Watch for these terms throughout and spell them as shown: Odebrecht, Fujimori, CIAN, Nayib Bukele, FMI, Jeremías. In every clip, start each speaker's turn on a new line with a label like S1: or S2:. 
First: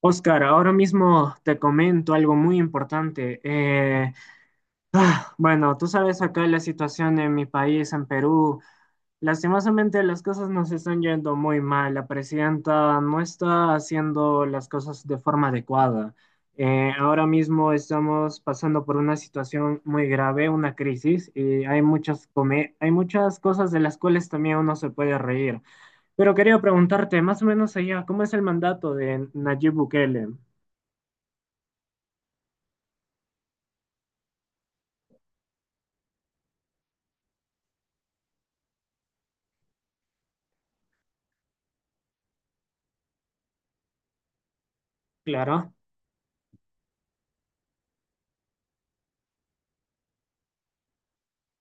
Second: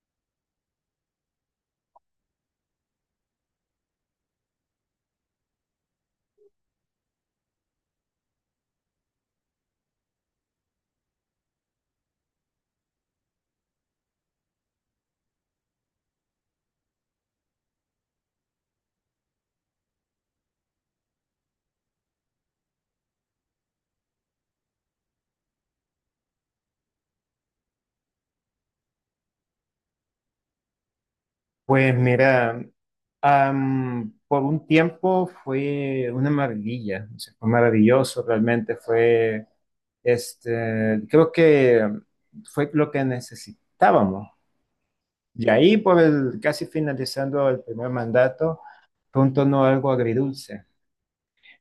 S1: Oscar, ahora mismo te comento algo muy importante. Bueno, tú sabes acá la situación en mi país, en Perú. Lastimosamente las cosas nos están yendo muy mal. La presidenta no está haciendo las cosas de forma adecuada. Ahora mismo estamos pasando por una situación muy grave, una crisis, y hay muchas cosas de las cuales también uno se puede reír. Pero quería preguntarte, más o menos allá, ¿cómo es el mandato de Nayib Bukele?
S2: Pues mira, por un tiempo fue una maravilla, o sea, fue maravilloso, realmente fue, creo que fue lo que necesitábamos. Y
S1: Claro.
S2: ahí, casi finalizando el primer mandato, fue un tono algo agridulce,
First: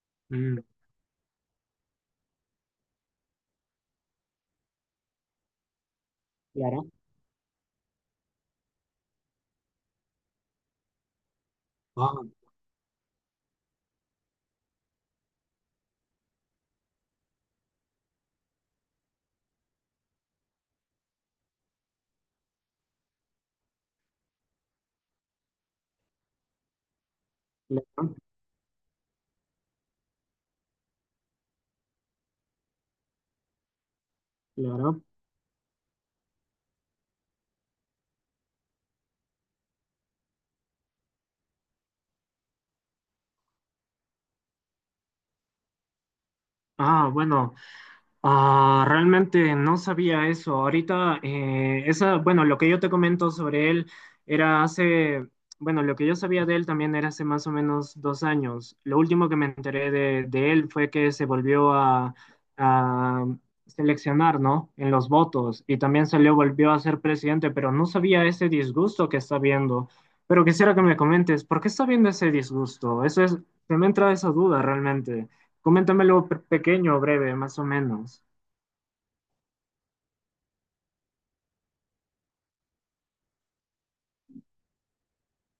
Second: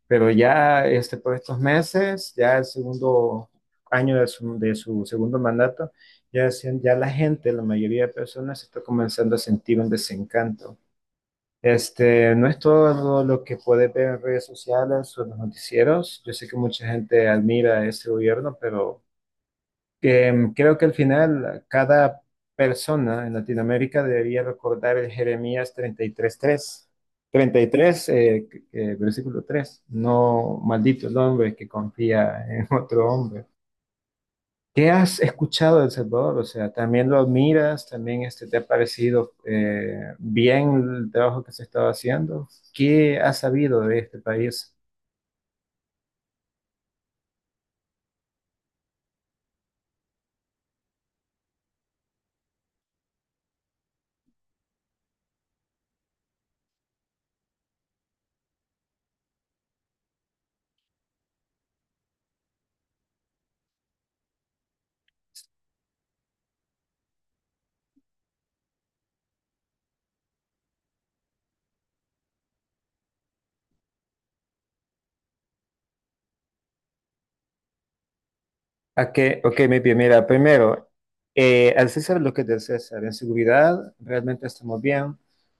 S2: pero
S1: Mm.
S2: ya por estos meses, ya el segundo año de su segundo mandato, ya,
S1: Claro,
S2: ya la gente, la mayoría de personas, está comenzando a sentir un desencanto.
S1: ah,
S2: No es todo lo que puede ver en redes sociales o en los noticieros. Yo sé que mucha gente admira ese gobierno, pero creo que al final cada persona en Latinoamérica debería recordar el Jeremías 33:3. 33,
S1: claro,
S2: versículo 3: no maldito el hombre que confía en otro hombre. ¿Qué
S1: claro.
S2: has escuchado de El Salvador? O sea, ¿también lo admiras? ¿También te ha parecido bien el trabajo que se estaba haciendo? ¿Qué has sabido de este país?
S1: Ah, bueno. Realmente no sabía eso. Ahorita, esa, bueno, lo que yo te comento sobre él era hace, bueno, lo que yo sabía de él también era hace más o menos 2 años. Lo último que me enteré de él fue que se volvió a seleccionar, ¿no? En los votos y también se le volvió a ser presidente, pero no sabía ese disgusto que está viendo. Pero quisiera que me comentes, ¿por qué está viendo ese disgusto? Eso es, se me entra esa duda realmente. Coméntamelo pequeño, breve, más o menos.
S2: Okay, ok, muy bien. Mira, primero, al César lo que es del César. En seguridad, realmente estamos bien.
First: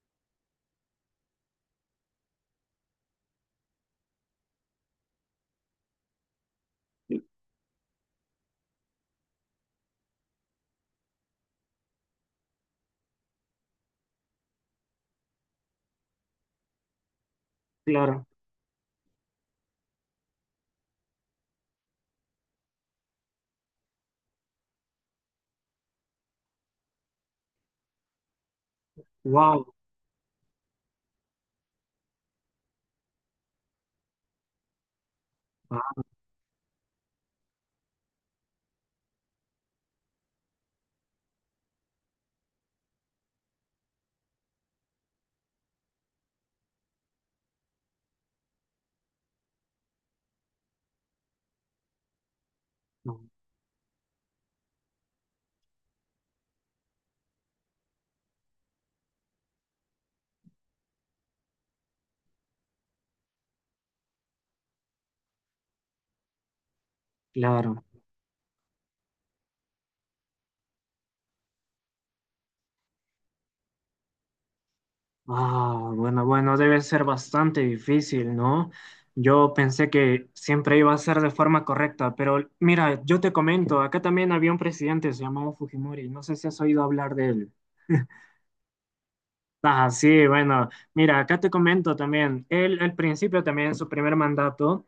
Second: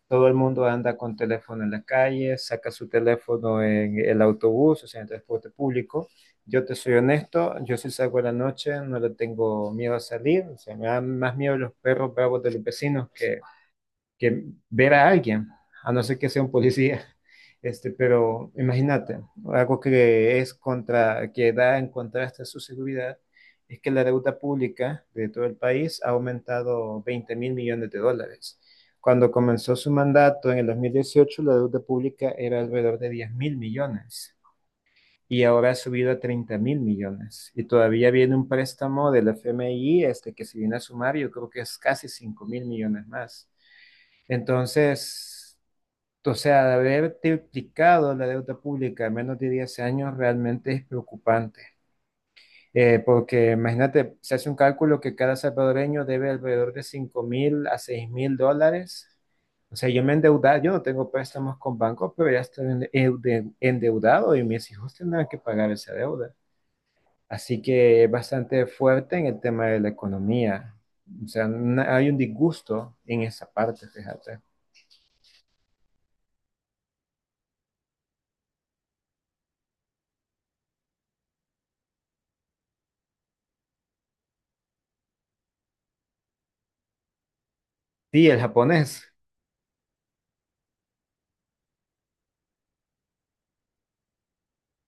S2: Todo el mundo anda con teléfono en la calle, saca su teléfono en el autobús, o sea, en el transporte público. Yo te soy honesto, yo si salgo a la noche no le tengo miedo a salir, o sea, me dan más miedo los perros bravos de los vecinos que ver a alguien, a no ser que sea un policía.
S1: Claro.
S2: Pero imagínate, algo que es contra, que da en contraste a su seguridad, es que la deuda pública de todo el país ha aumentado 20.000 millones de dólares. Cuando
S1: ¡Wow!
S2: comenzó su mandato en el 2018 la deuda pública era alrededor de 10.000 millones y ahora ha
S1: Ah,
S2: subido a 30.000 millones. Y todavía viene un préstamo del FMI que se viene a sumar, yo creo que es casi 5.000 millones más. Entonces, o sea, de haber triplicado la deuda pública en menos de 10 años realmente es preocupante.
S1: no,
S2: Porque imagínate, se hace un cálculo que cada salvadoreño debe alrededor de 5.000 a 6.000 dólares. O sea, yo me he endeudado, yo no tengo préstamos con bancos, pero ya estoy endeudado y mis hijos tendrán que pagar esa deuda. Así
S1: claro.
S2: que es bastante fuerte en el tema de la economía. O sea, hay un disgusto en esa parte, fíjate.
S1: Ah, bueno, bueno, debe ser bastante difícil, ¿no? Yo pensé que siempre iba a ser de forma correcta, pero mira, yo te comento, acá también había un presidente, se llamaba Fujimori, no sé si has oído hablar de él.
S2: Sí, el japonés.
S1: Ah, sí, bueno, mira, acá te comento también, él al principio también, en su primer mandato,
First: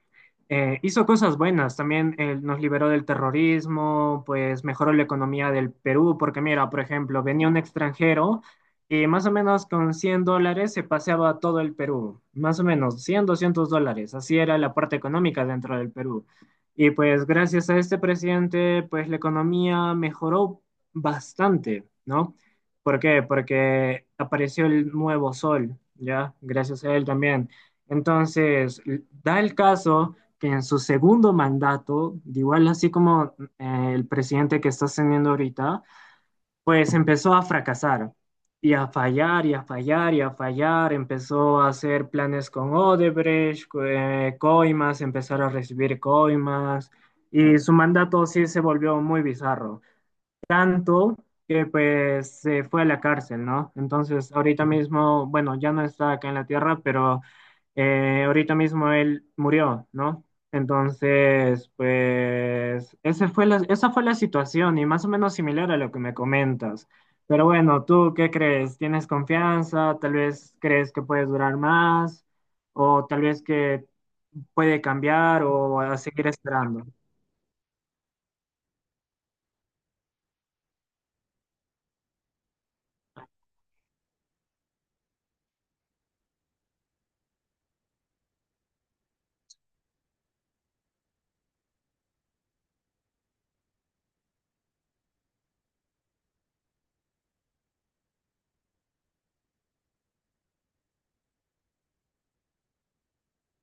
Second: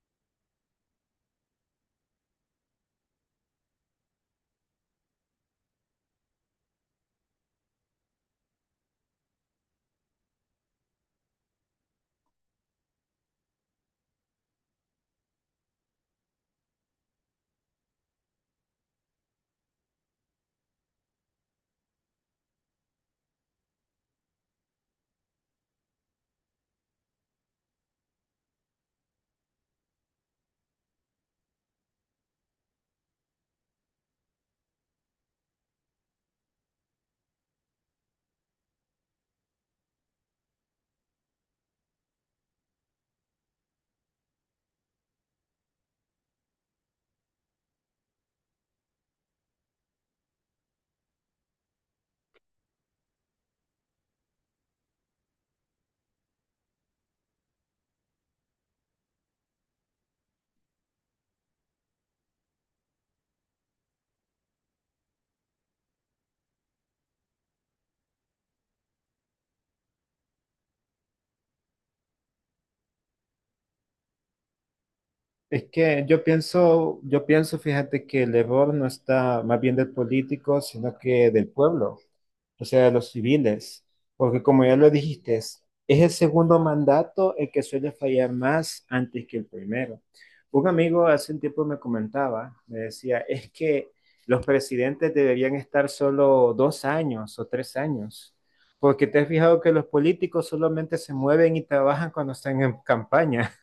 S1: hizo cosas buenas, también él nos liberó del terrorismo, pues mejoró la economía del Perú, porque mira, por ejemplo, venía un extranjero y más o menos con $100 se paseaba todo el Perú, más o menos 100, $200, así era la parte económica dentro del Perú. Y pues gracias a este presidente, pues la economía mejoró bastante, ¿no? ¿Por qué? Porque apareció el nuevo sol, ¿ya? Gracias a él también. Entonces, l- da el caso que en su segundo mandato, de igual así como el presidente que está teniendo ahorita, pues empezó a fracasar y a fallar y a fallar y a fallar. Empezó a hacer planes con Odebrecht, coimas, empezar a recibir coimas, y su mandato sí se volvió muy bizarro, tanto que pues se fue a la cárcel, ¿no? Entonces, ahorita mismo, bueno, ya no está acá en la tierra, pero ahorita mismo él murió, ¿no? Entonces, pues esa fue la situación y más o menos similar a lo que me comentas. Pero bueno, ¿tú qué crees? ¿Tienes confianza? ¿Tal vez crees que puedes durar más? ¿O tal vez que puede cambiar
S2: Es
S1: o a
S2: que
S1: seguir esperando?
S2: yo pienso, fíjate que el error no está más bien del político, sino que del pueblo, o sea, de los civiles, porque como ya lo dijiste, es el segundo mandato el que suele fallar más antes que el primero. Un amigo hace un tiempo me comentaba, me decía, es que los presidentes deberían estar solo 2 años o 3 años, porque te has fijado que los políticos solamente se mueven y trabajan cuando están en campaña.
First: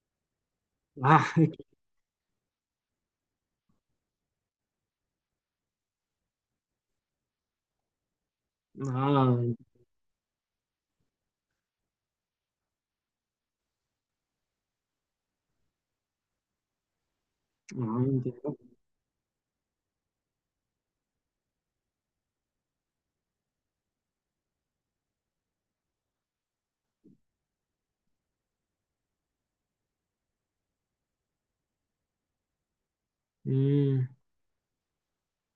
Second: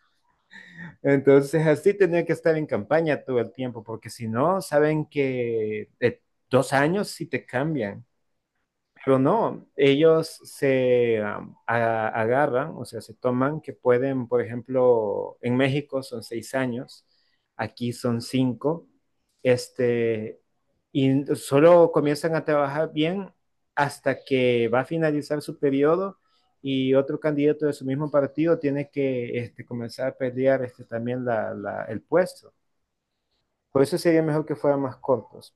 S2: Entonces, así tenía que estar en campaña todo el tiempo, porque si no, saben que de 2 años sí te cambian.
S1: Ah,
S2: Pero
S1: no,
S2: no, ellos se agarran, o sea, se toman que pueden, por ejemplo, en México son 6 años, aquí son
S1: entiendo.
S2: cinco, este, y solo comienzan a trabajar bien hasta que va a finalizar su periodo y otro candidato de su mismo partido tiene que comenzar a pelear también el puesto. Por eso
S1: Mm.
S2: sería mejor que fueran más cortos.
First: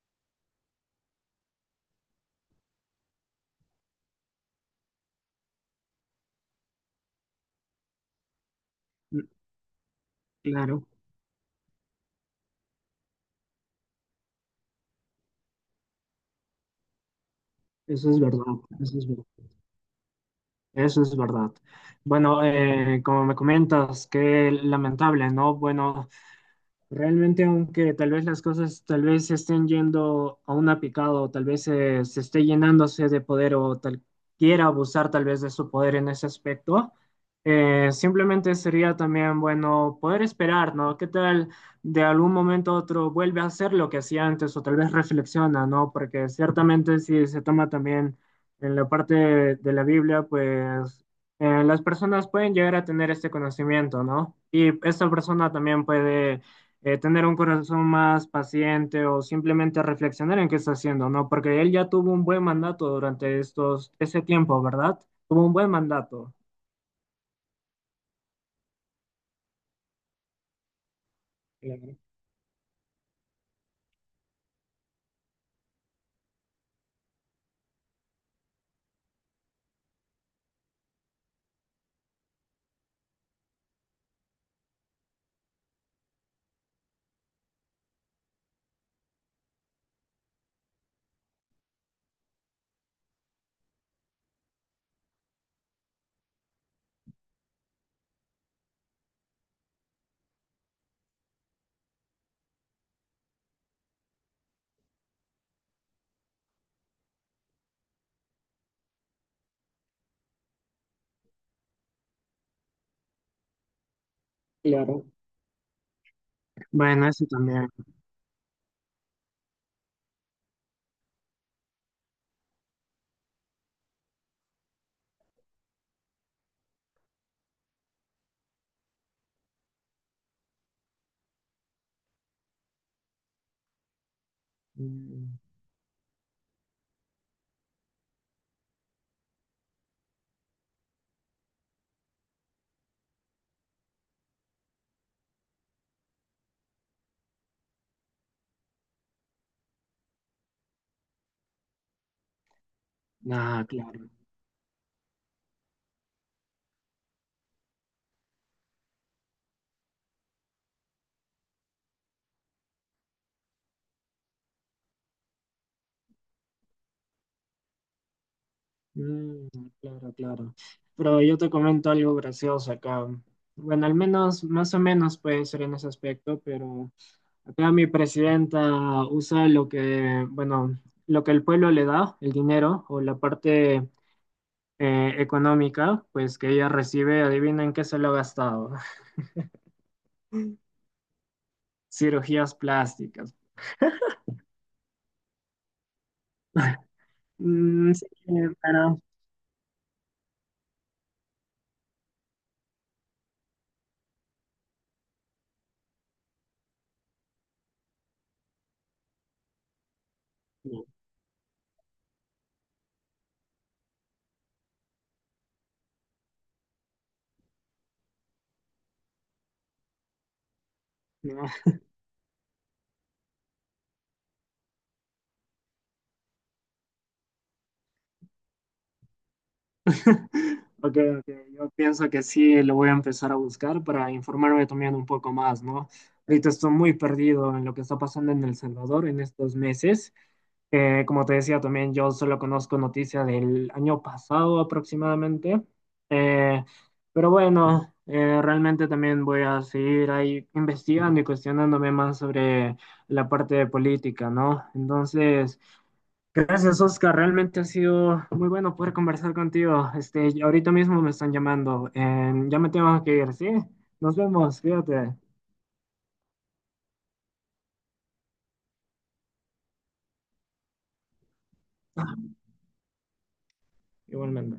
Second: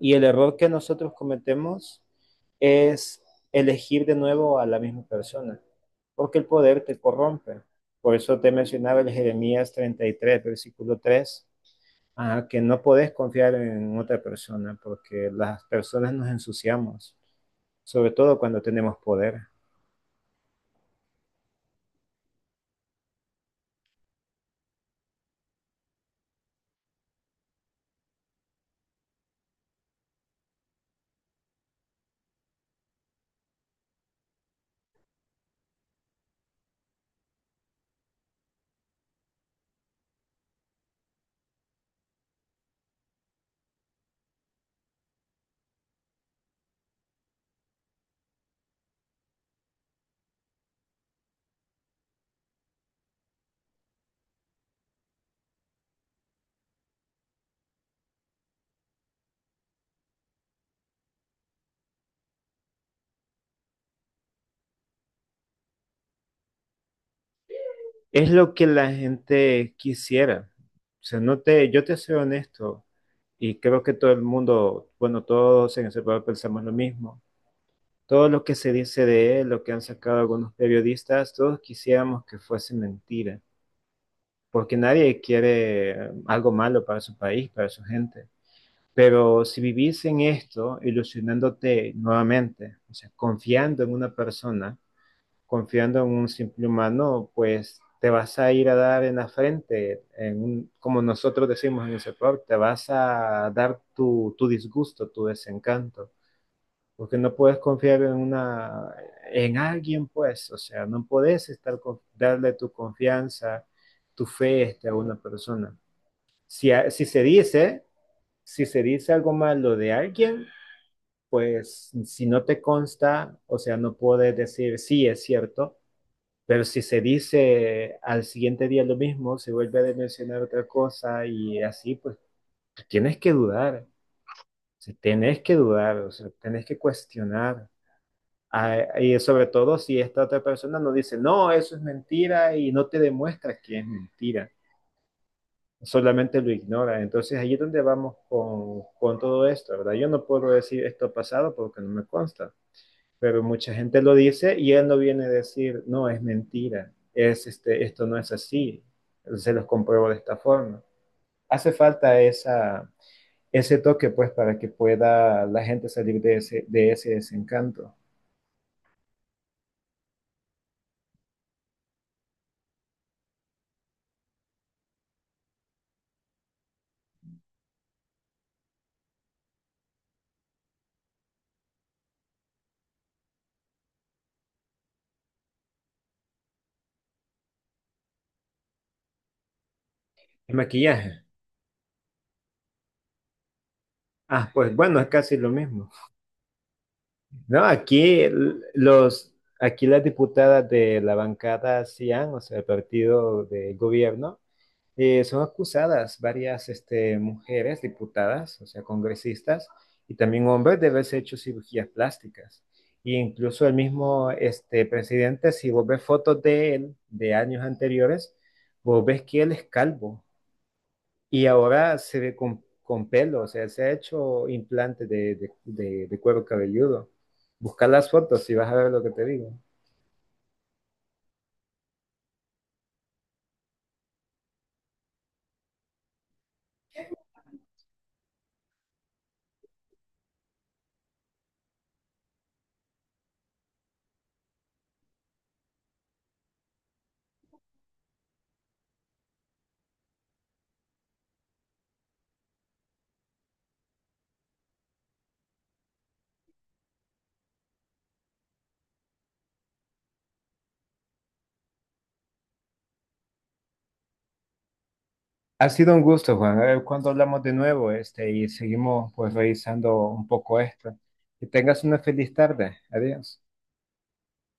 S2: Y el error que nosotros cometemos es elegir de nuevo a la misma persona, porque el poder te corrompe. Por eso te mencionaba el
S1: Mm,
S2: Jeremías treinta y tres
S1: claro,
S2: versículo tres que no podés confiar en otra persona, porque las personas nos ensuciamos, sobre
S1: eso es
S2: todo
S1: verdad,
S2: cuando tenemos
S1: eso es verdad,
S2: poder.
S1: eso es verdad. Bueno, como me comentas, qué lamentable, ¿no? Bueno, realmente, aunque tal vez las cosas tal vez se estén yendo a una picada o tal vez se, esté llenándose de poder o tal quiera abusar tal vez de su poder en ese aspecto, simplemente sería también bueno poder esperar, ¿no? ¿Qué tal de algún momento a otro vuelve a hacer lo que hacía antes o tal vez reflexiona, no? Porque ciertamente si se toma también en la parte de la Biblia, pues las personas pueden llegar a tener este conocimiento, ¿no? Y esta persona también puede tener un corazón más paciente o simplemente reflexionar en qué está haciendo, ¿no? Porque él ya tuvo un buen mandato durante estos, ese tiempo, ¿verdad? Tuvo un buen mandato.
S2: Es lo que la gente quisiera. O sea, no te, yo te
S1: Claro,
S2: soy honesto y creo que todo el mundo, bueno, todos en ese pueblo pensamos lo mismo. Todo lo que se dice de él, lo que han sacado algunos periodistas, todos quisiéramos que fuese mentira, porque nadie quiere algo malo para su país, para su gente. Pero si vivís en esto, ilusionándote nuevamente, o sea, confiando en una persona, confiando en un simple humano, pues te vas a ir a dar en la frente, en como nosotros decimos en el sector, te vas a dar tu disgusto, tu desencanto porque no puedes confiar en alguien, pues, o sea, no puedes estar darle tu confianza, tu fe a
S1: claro.
S2: una persona. Si,
S1: Bueno, eso también.
S2: si se dice algo malo de alguien, pues si no te consta, o sea, no puedes decir sí, es cierto, pero si se dice al siguiente día lo mismo, se vuelve a mencionar otra cosa y así, pues tienes que dudar, o sea,
S1: Mm.
S2: tienes que dudar, o sea, tienes que cuestionar. Y sobre todo si esta otra persona no dice, no, eso es mentira y no te demuestra que es mentira, solamente lo ignora. Entonces ahí es donde vamos con todo esto, ¿verdad? Yo no puedo decir esto ha pasado porque no me consta, pero
S1: Ah,
S2: mucha gente
S1: claro.
S2: lo dice y él no viene a decir, no, es mentira, es, esto no es así, se los compruebo de esta forma. Hace falta esa, ese toque pues para que pueda la gente salir de ese desencanto.
S1: Mm, claro, claro. Pero yo te comento algo gracioso acá. Bueno, al menos, más o menos puede ser en ese aspecto, pero acá mi presidenta usa lo que, bueno, lo que el pueblo le da, el dinero o la parte económica, pues que ella recibe, adivinen qué se lo ha gastado.
S2: El maquillaje.
S1: Cirugías plásticas.
S2: Ah, pues bueno, es casi lo mismo. No,
S1: Mm, sí,
S2: aquí
S1: pero
S2: las diputadas de la bancada CIAN, o sea, el partido de gobierno, son acusadas varias mujeres diputadas, o sea, congresistas, y también hombres
S1: no,
S2: de haberse hecho cirugías plásticas. E incluso el mismo presidente, si vos ves fotos de él de años anteriores, vos ves que él es calvo. Y
S1: no.
S2: ahora se ve con pelo, o sea, se ha hecho implante de cuero cabelludo. Busca las fotos y vas a ver lo que te digo.
S1: Ok, ok, yo pienso que sí lo voy a empezar a buscar para informarme también un poco más, ¿no? Ahorita estoy muy perdido en lo que está pasando en El Salvador en estos meses. Como te decía también, yo solo conozco noticias del año pasado aproximadamente. Eh, pero bueno, realmente también voy a seguir ahí investigando y cuestionándome más sobre la parte de política, ¿no? Entonces... Gracias, Oscar. Realmente ha sido muy bueno poder conversar contigo. Este, y ahorita mismo me están llamando. Ya me tengo que ir, ¿sí? Nos vemos, fíjate.
S2: Ha sido un gusto, Juan. A ver cuándo hablamos de nuevo, y seguimos pues revisando un poco esto. Que tengas una feliz tarde. Adiós.
S1: Igualmente.